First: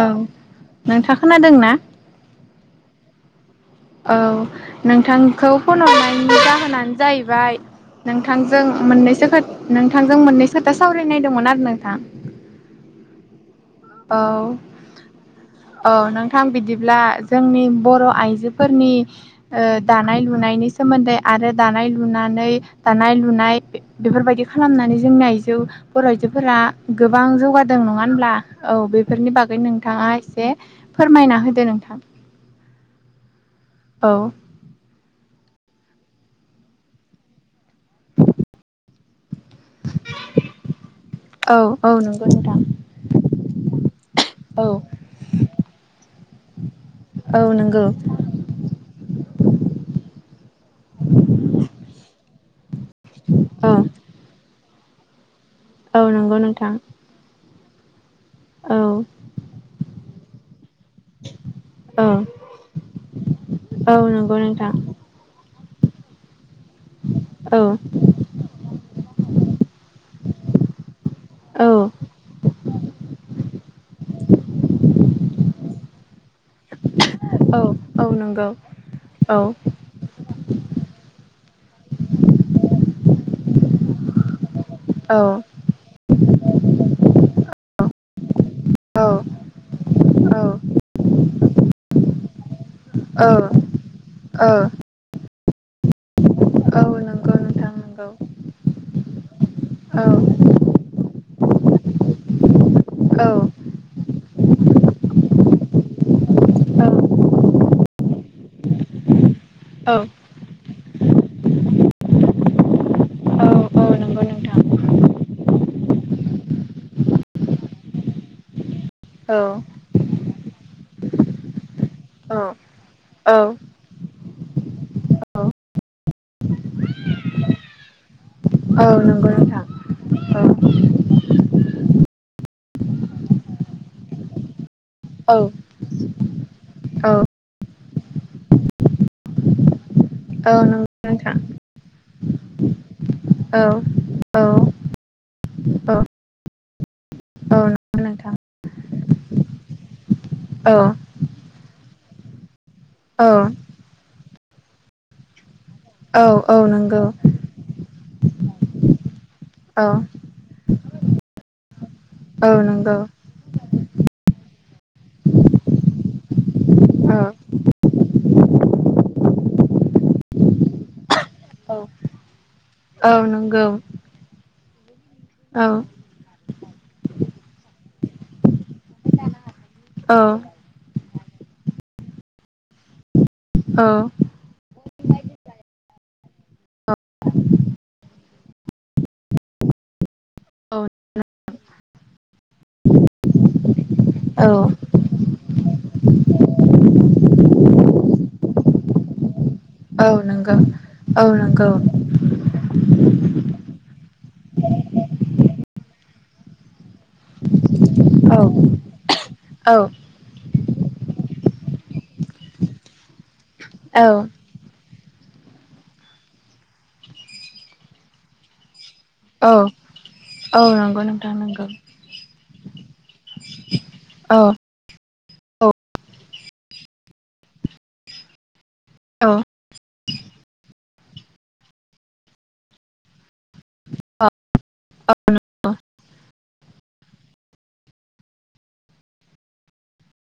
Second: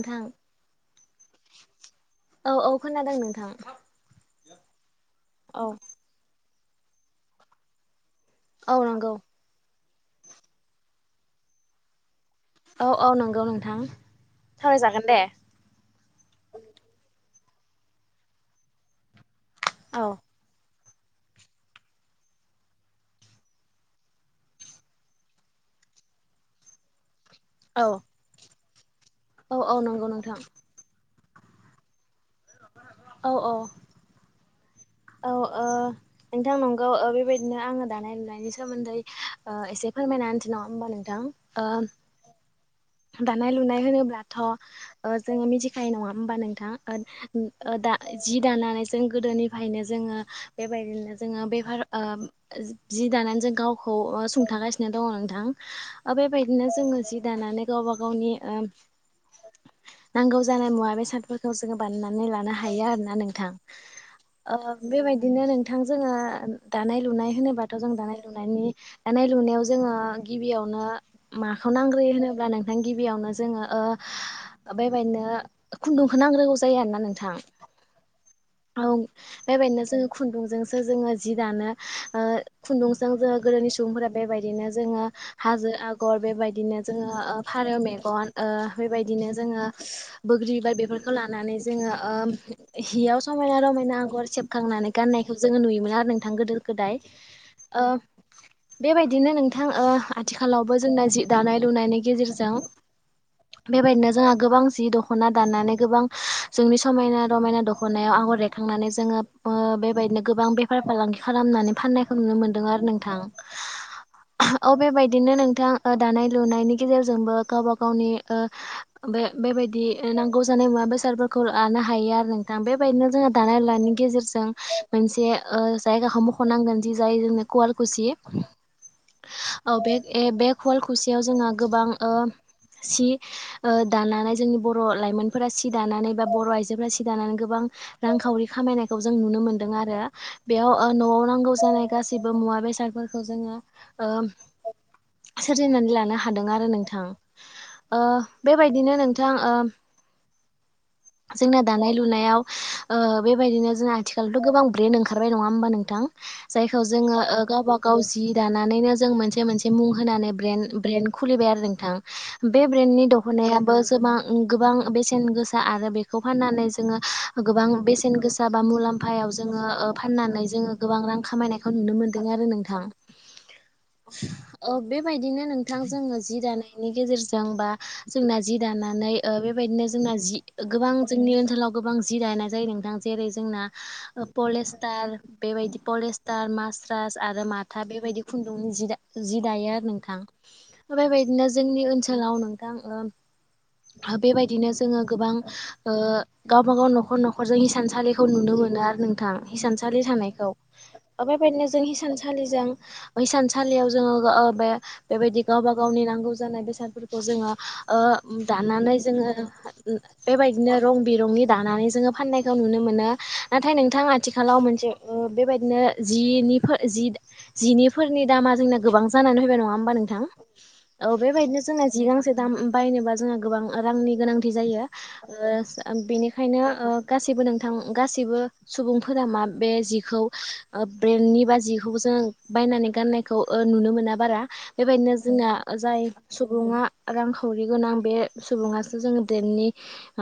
औ नोंथाङा खोनादों ना? औ औ खोनादों नोंथां औ नोंथांखौ औ फन हरनायनि जाहोनानो जाहैबाय नोंथांजों औ नंगौ मोननैसो नोंथांजों मोननैसो खोथा सावरायनायदोंमोन आरो नोंथां। औ औ नंगौ नंगौ औ औ नोंथां बिदिब्ला जोंनि बर' आइजोफोरनि औ दानाय लुनायनि सो सोमोन्दै आरो दानाय लुनानै दानाय लुनाय बेफोरबायदि खालामनानै जोंनि आइजो बर' आइजोफोरा गो बां जौगादों औ नङा होनब्ला औ बेफोरनि औ बागै औ नंगौ नोंथाङा नोंथां एसे फोरमायना होदो नोंथां। औ औ औ औ नोंथां नंगौ बेबायदिनो आङो दानाय लुनायनि सोमोन्दै एसे फोरमायना होनसै नङा होमबा नोंथां? औ औ नंगौ ओ नोंथां दानाय लुनाय होनोब्लाथ' औ जोङो मिथिखायो नङा होमबा नोंथां? औ ओ नंगौ जि दानानै जों गोदोनिफ्रायनो जों बेबायदिनो जोङो बेफार जि दानानै जों औ गावखौ सुंथागासिनो दङ औ नोंथां नंगौ बेबायदिनो नोंथां जोङो जि दानानै गावबा गाव गावनि औ नांगौ जानाय मुवा बेसादफोरखौ जोङो औ बानायनानै लानो हायो आरो ना नोंथां औ नंगौ नोंथां ओ बेबायदिनो नोंथां जोङो दानाय लुनाय औ होनोबाथ' जों दानाय लुनायनि दानाय लुनायाव जोङो गिबियावनो मा औ बेखौ नांग्रो होनोब्ला नों बेयावनो जोङो बेबायदिनो खुन्दुंखौ नांग्रोगौ जायो होननानै औ औ नंगौ औ औ बेबायदिनो जोङो खुन्दुंजोंसो जोङो जि दानो खुन्दुं जों जोङो गोदोनि सुबुंफोरा बेबायदिनो जोङो औ हाजो आगर बेबायदिनो जोङो ओ आरो मेगन औ बेबायदिनो जोङो बोग्रि बिबार बेफोरखौ जोंङो लानानै जोङो हियाव औ समायना रमायना आग'र औ सेबखांनानै गाननायखौ जोङो नुयोमोन आरो नोंथां गोदो औ गोदाय। नंगौ नोंथां ओ नंगौ बेबायदिनो नोंथां ओ औ आथिखालावबो जोंना जि दानाय लुनायनि गेजेरजों औ बेबायदिनो जोंहा गोबां जि दख'ना दाननानै गोबां जोंनि औ समायना रमायना दख'नायाव आगर एरखांनानै जोङो बेबायदिनो गोबां बेफार फालांगि खालामनानै फाननायखौ नुनो मोनदों आरो नोंथां। औ नंगौ नोंथां औ बेबायदिनो नोंथां दानाय लुनायनि गेजेरजों गेजेरजोंबो गावबा-गावनि औ बेबादि नांगौ जानाय मुवा बेसादफोरखौ लानो हायो आरो नोंथां। बेबायदिनो जोंहा औ दानाय लुनायनि गेजेरजों जों मोनसे जायगाखौ मख'नांगोन जि जाय जोंनो कवालकुसि औ नंगौ नोंथां औ बे औ बे खुवाल खुसेयाव जोंहा गोबां सि दानानै जोंनि बर' बर' औ लाइमोनफोरा सि दानानै बा बर' आइजोफोरा सि औ नंगौ नोंथां औ दानानै गोबां रांखावरि खामायनायखौ जों नुनो मोन्दों आरो। औ बेयाव नंगौ न'आव नोंथां नांगौ जानाय गाैबो मुवा बेसादफोरखौ जोङो औ ओ औ सोरजिनानै लानो हादों आरो नोंथां। बेबायदिनो नोंथां जोंना दानाय लुनायाव बेबायदिनो जों आथिखाल आथिखालथ' गोबां ब्रेन्ड ओंखारबाय नङा होमबा नोंथां औ जायखौ नंगौ जोङो गावबा गाव जि दानानैनो जों मोनसे मोनसे औ मुं होनानै ब्रेन ब्रेन्ड खुलिबाय आरो। थां औ बे नंगौ ब्रेन्डनि दखनायाबो जोबां-गोबां बेसेन गोसा आरो बेखौ फाननानै जोङो औ गोबां बेस सेन गोसा बा मुलाम्फायाव जोङो फाननानै जोङो गोबां रां खामायनायखौ नुनो मोन्दों आरो नों थां। ‌ औ नंगौ ओम बेबायदिनो औ नोंथां जोङो जि दानाय जेरजों बा जोंना जि दानानै ओ बेबायदिनो जोंना औ जि-गोबां जोंनि ओनसोलाव गोबां जि दिनाय जायो नोंथां जेरै जोंना औ पलेस्टार बेबायदि पलेस्टार, मास्रास आरो माथा बेबायदि खुन्दुंनि जि दा जि दायो आरो नोंथां औ ओमफ्राय बायदि जोंनि ओनसोलाव नोंथां औ बेबायदिनो जोङो गोबां गावबा गाव न'खर न'खरजों थानसालिखौ नुनो मोनो आरो नोंथां। हिसानसालि औ थानायखौ नंगौ औ ओमफाय बेबायदिनो नंगौ जों हिसानसालिजों हिसानसालियाव जोङो ओ बे बेबायदि गावबा गावनि नांगौ जानाय बेसादफोरखौ जोङो ओ औ दानानै जोङो औ बेबायदिनो रं बिरंनि दानानै जोङो फाननायखौ नुनो मोनो नाथाय नोंथां औ आथिखालाव मोनसे बेबायदिनो जिनि जिनिफोरनि दामा जोंना गोबां जानानै फैबाय औ नङा होमबा नोंथां? नंगौ औ नोंथां बेबायदिनो नंगौ जोंना जि गांसे दाम बायनोबा जोंहा गोबां रांनि गोनांथि औ जायो। औ ओ बेनिखायनो ओ गासैबो नोंथां गासैबो सुबुंफोरा औ मा बे जि ब्रेननि बा जिखौबो जों बायनानै गाननायखौ नुनो मोना बारा। बेबायदिनो जोंना जाय सुबुङा रांखावरि गोनां बे सुबुङासो जोङो ब्रेननि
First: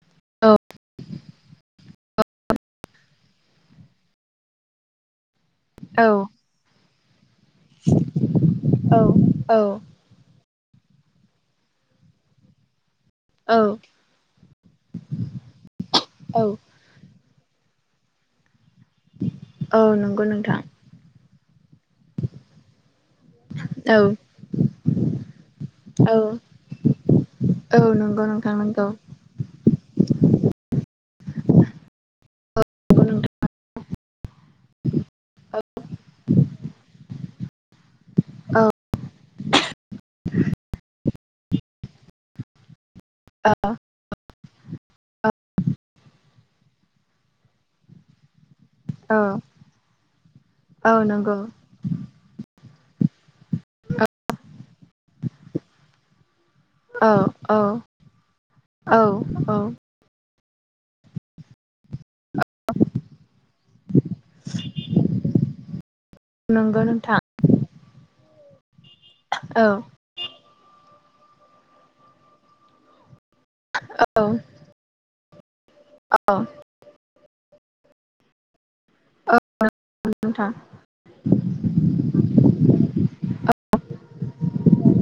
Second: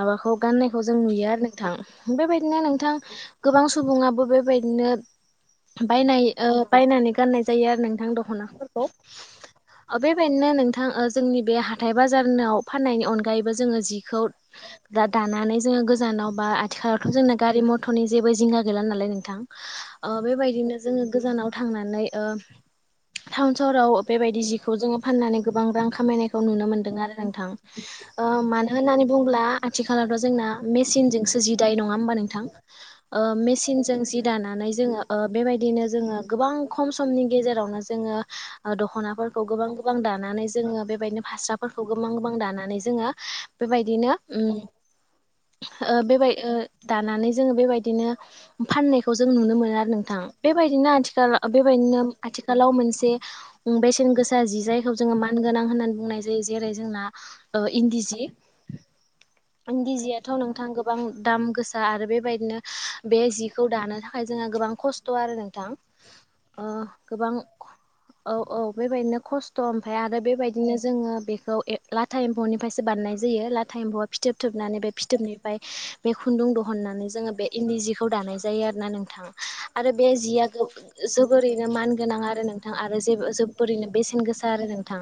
माबाखौ औ गान नायखौ जों नुयो आरो नोंथां बेबायदिनो नोंथां गोबां सुबुङाबो बेबायदिनो [inaudible] बायनाय बायनानै गाननाय जायो आरो नोंथां दखनाफोरखौ औ बेबायदिनो नोंथां जोंनि बे हाथाय बाजारनाव फाननायनि अनगायैबो औ जोङो जिखौ दा-दानानै जोङो गोजानाव औ बा आथिखालावथ' जोंना गारि मथरनि जेबो जिंगा गैला नालाय नोंथां औ ओ नंगौ नोंथां बेबायदिनो जोङो गोजानाव थांनानै ओ टावन सहराव औ बेबायदि जि फाननानै गोबां रां औ खामायनायखौ नुनो मोनदों आरो नोंथां। औ ओ नंगौ नोंथां मानो नंगौ होननानै बुं आथिखाल आथिखालावथ' जोंना मेसिनजों जि दायो नङा होनबा नोंथां? नंगौ ओ नोंथां मेसि सिनजों जि दानानै जोङो बेबायदिनो जोङो गोबां खम समनि गेजेरावनो जोङो औ ओ दखनाफोर गोबां दानानै जोङो बेबायदिनो फास्राफोरखौ गोबां गोबां दानानै जोङो बेबायदिनो उम ओ बेबाय ओ दानानै जोङो बेबायदिनो फाननायखौ औ जों नुनो मोनो आरो नोंथां बेबायदिनो औ आथिखाल नंगौ बेबायदिनो आथिखालाव मोन से बेसेन गोसा जि जायखौ जोङो मानगोनां होननानै बुंनाय जा नै जेरै जोंना औ औ ओ इन्दि जि औ इन्दि जियाथ' नोंथां गोबां दाम गोसा आरो बेबायदिनो बे जिखौ दानो थाखाय जोंहा गोबां खस्थ आरो नोंथां। ओ नोंगौ नोंथां। गोबां औ औ बेबायदिनो खस्थ' औ ओमफाय आरो बेबायदिनो जोङो बेखौ लाथा एम्फौनिफ्रायसो बानायनाय जायो लाथा एम्फौआ फिथोब थोबनानै बे फिथोबनिफ्राय बे औ खुन्दुं दिहुननानै जोङो बे इन्दि जिखौ दानाय जायो आरो। नोंथां औ आरो बे जिया नोंथां जोबोरैनो मान गोनां आरो नोंथां आरो जोबोरैनो सेन गोसा नोंथां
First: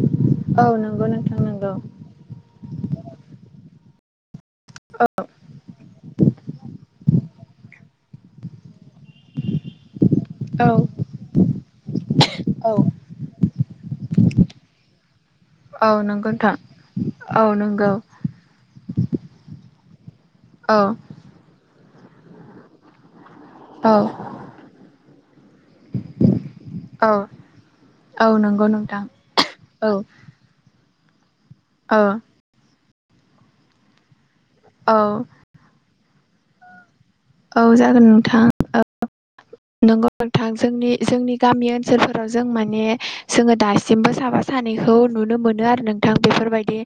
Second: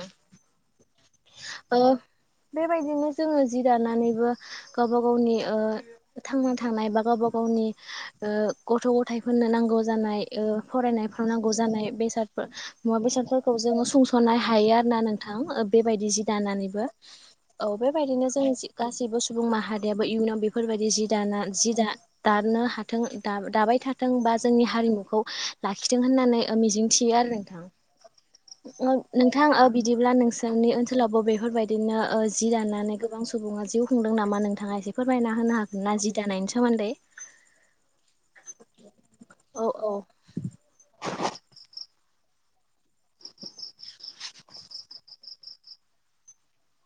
औ नंगौ नोंथां नंगौ ओ बेबायदिनो जोङो जि दाना नानैबो गाव गावनि ओ थांना थानाय बा गावबा गावनि ओ ग गथ' गथायफोरनो नांगौ जानाय औ औ फरायनायफ्राव नांगौ जानाय बेसाद औ मुवा बेसादफोरखौ जोङ सुंस'नो हायो आरो ना नों औ बेबायदि जि नंगौ नोंथां दानानैबो औ बेबायदिनो जों गासैबो सुबुं माहारि इयुनाव औ बेफोरबायदि जि दाना जि द दानो हाथों दा दाबाय औ थाथों बा जोंनि हारिमुखौ लाखिथों होननानै औ मिजिंथियो आरो नोंथां औ नंगौ नोंथां नोंथां औ बिदिब्ला नोंसोरनि ओनसोलावबो बे बेफोरबायदिनो औ जि दाननानै गोबां सुबुङा जिउ खुंदों नामा नोंथाङा एसे औ फोरमायना होनो हागोन ना जि दानायनि सोमोन्दै औ जागोन नोंथां औ औ औ नंगौ नोंथां जोंनि जोंनि गामि ओनसोलफोराव ज जों माने जोङो दासिमबो साफा सानैखौ नुनो मोनो आरो नोंथां बेफोरबायदि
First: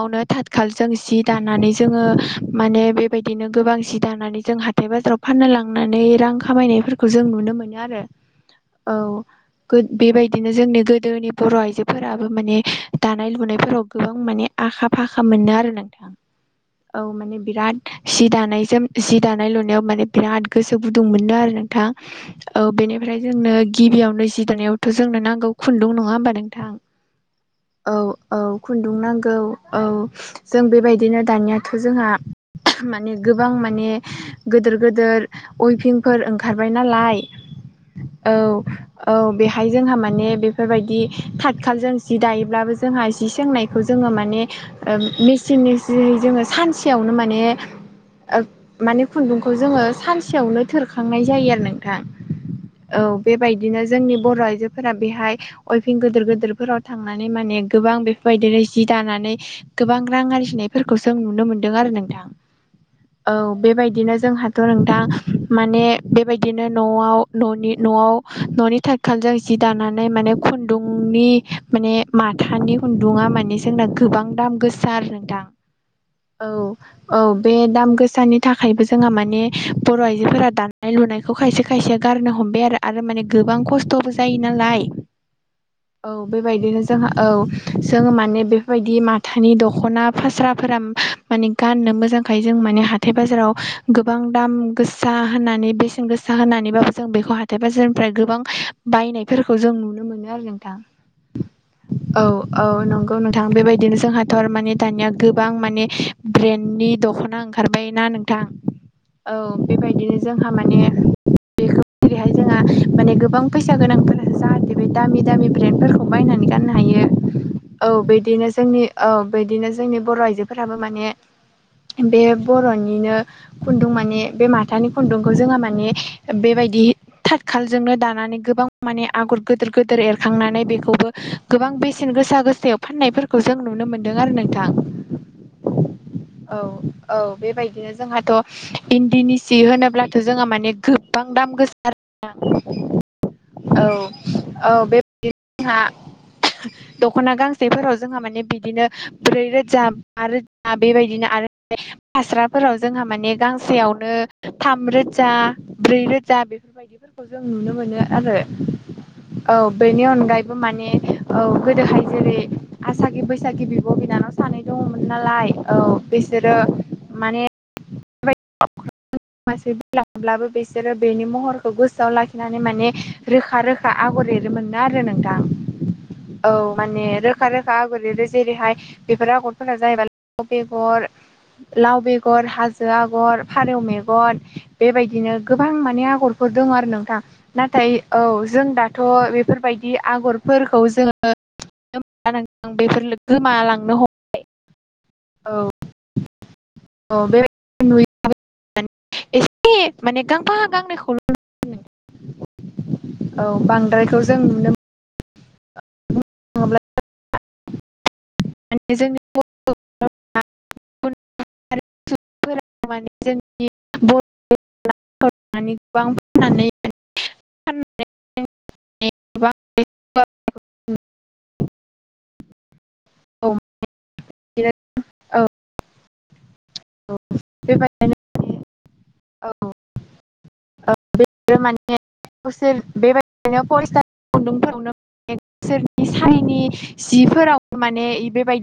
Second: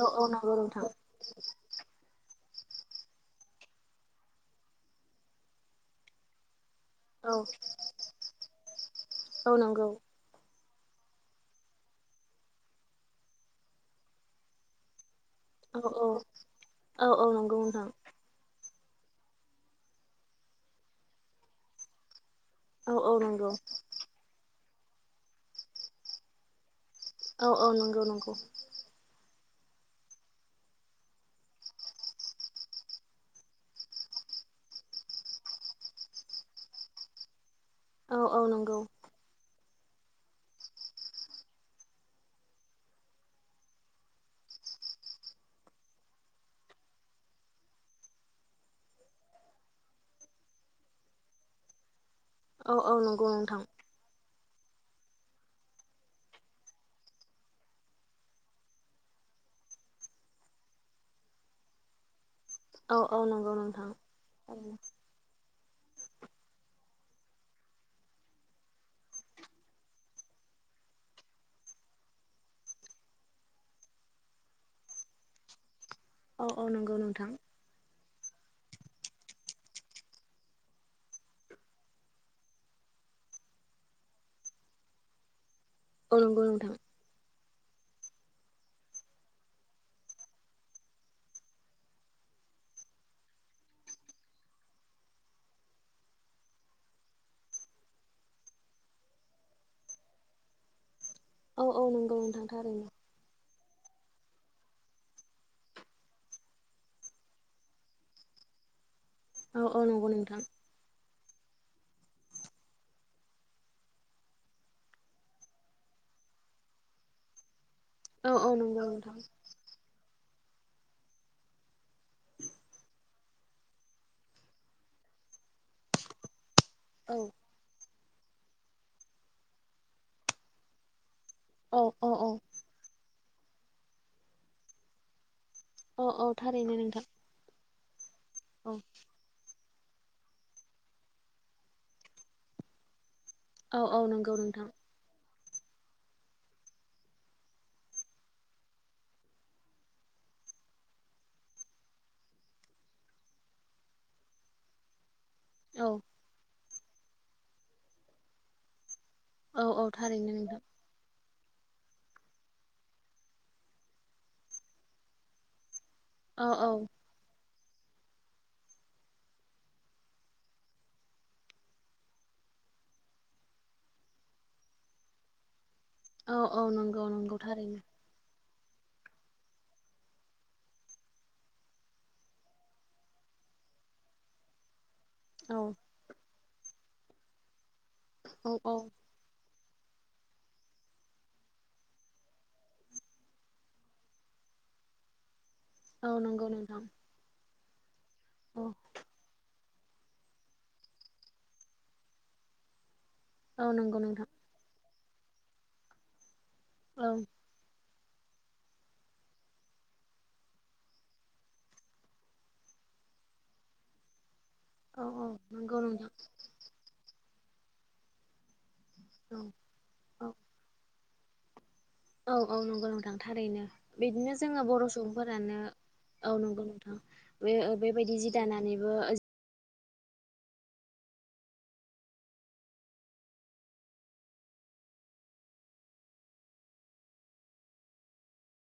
औ औ नंगौ थाथ नोंथां खालजों सि दानानै जोङो माने बेबायदिनो गोबां सि दानानै जों हाथाय बाजाराव फाननो लांनानै रां खामायनाय फोरखौ जों औ नुनो मोनो आरो औ बेबायदिनो जोंनि गोदोनि बर' आइजोफोराबो माने दानाय लुनायफोराव गोबां माने आखा फाखा मोननो आरो औ औ नोंथां औ माने बिराद सि दानायजों द दानाय लुनायाव माने बिराद गोसो गुदुं मोननो आरो नोंथां औ औ बेनिफ्राय नंगौ जोंनो गिबियावनो जि दानायावथ जोंनो नांगौ खुन्दुं नङा होमबा नोंथां औ औ खुन्दुं नांगौ औ जों बेबायदिनो दानियाथ जोंहा माने गोबां माने गोदोर गोदोर उइपिंफोर ओंखारबाय नालाय औ औ बे बेाहाय जोंहा माने बेफोरबायदि थाथखाल जों जि दायोब्लाबो जोंहा जि सोंनायखौ जोङो माने ओ मेचिन [unintelligible] जोङो सानसेयावनो माने माने खुन्दुंखौ जोङो सानसेयावनो थोरखांनाय जायो आरो नोंथां औ बेबायदिनो जोंनि बर' आइजोफोरा बेहाय अयफिं गोदोर गोदोरफोराव थांनानै माने गोबां बेफोरबायदिनो जि दानानै गोबां रां आरजिनायफोरखौ जों नुनो मोनदों आरो नोंथां औ औ नंगौ नोंथां बिदिनो जोंहाथ' नोंथां माने बेबायदिनो न'आव न'नि न'आव न'नि थाथसालजों जि दानानै माने खुन्दुंनि माने माथानि खुन्दुङा माने जोंना गोबां दाम गोसा आरो ना औ औ बे दाम गोसानि थाखाय थाखायबो जोंहा माने बर' आइजोफोरा दानाय लुनायखौ खायसे खायसे गारनो हमबाय आरो माने गोबां खस्थ'बो जायो नालाय औ नंगौ नोंथां बेबायदिनो जोंहा औ जों माने बेफोरबायदि माथानि दख'ना फास्राफोरा माने गाननो मोजांखाय जों माने हाथाय बाजाराव गोबां दाम गोसा होनानै बेसेन गोसा होनानैबाबो जों बेखौ हाथाय बाजारनिफ्राय गोबां बायनायफोरखौ जों नुनो मोनो आरो नोंथां औ नंगौ औ नोंथां औ थारैनो नंगौ नोंथां बेबायदि बिदिनो जोंहाथ' माने दानिया गोबां माने ब्रेन्डनि दख'ना ओंखारबाय ना थां औ बेबायदिनो जोंहा माने बेहाय जोंहा माने गोबां फैसा गोनांफोरा जाहाथे बे दामि दामि ब्रेन्डफोरखौ बायनानै गाननो हायो। औ बिदिनो औ जोंनि नंगौ औ नोंथां बिदिनो जोंनि बर'जो आइजोफोराबो माने बे बर'निनो खुन्दुं माने बे माथानि खुन्दुंखौ जोङो माने बेबायदि औ थाथ सालजोंनो दानो नानै गोबां माने आगर गिदिर गिदिर एरखांनानै बेखौबो गोबां औ बेसेन औ औ गोसा गोसायाव फाननायफोरखौ जों नुनो मोनदों आरो नोंथां औ औ थारैनो नोंथां औ बेबायदिनो औ जोंहाथ' इन्दिनि जि होनोब्लाथ' जोंहा माने गोबां दाम गोसा औ औ नंगौ नोंथां बिदिनो जोंहा दख'ना गांसेफोराव जोंहा माने बिदिनो ब्रै रोजा बा रोजा बेबायदिनो आरो फास्राफोराव जोंहा माने गांसेयावनो थाम रोजा औ ब्रै रोजा बे बेफोरबायदिफोरखौ जों नुनो मोनो आरो औ बेनि अनगायैबो माने औ गोदोहाय जेरै आसागि बैसागि बिब' बिनानाव सानै दङमोन नालाय औ औ बिसोरो औ माने [unintelligible] मासे दाउ बिरलांब्लाबो बिसोरो बेनि महरखौ गोसोआव लाखिनानै माने रोखा रोखा आगर एरो मोननो आरो नोंथां। औ नंगौ माने नंगौ रोखा रोखा थारैनो आगर एरो। जेरैहाय बेफोर आगरफोरा जाहैबाय बेगर लाव बेगर गर हाजो आगर फारौ मेगन बेबायदिनो औ गोबां माने आगर फोर दङ आरो नोंथां नाथाय औ जों दाथ' बेफोरबाय दि आगरफोरखौ जोङो बेफोर गोमालांनो हमबाय। ओ नंगौ नोंथां औ औ बे माने गांफा गांनैखौल' औ नंगौ बांद्रायखौ नोंथां जों नुनो मोनोब्ला औ माने जोंनि [unintelligible] आरो सुबुंफोरा माने जोंनि बर [unintelligible] औ नंगौ नोंथां फाननानै फाननानै [unintelligible] गोबां औ औ औ औ नंगौ नोंथां औ थारैनो बिदिनो जोङो बर' सुबुंफोरानो औ नंगौ नोंथां बे बेबायदि जि दानानैबो औ बेफोरो माने [unintelligible] बिसोर बेबायदिनो फरायसा खुन्दुंफोरावनोसोरनि [unintelligible] नि जिफोराव माने बेबाय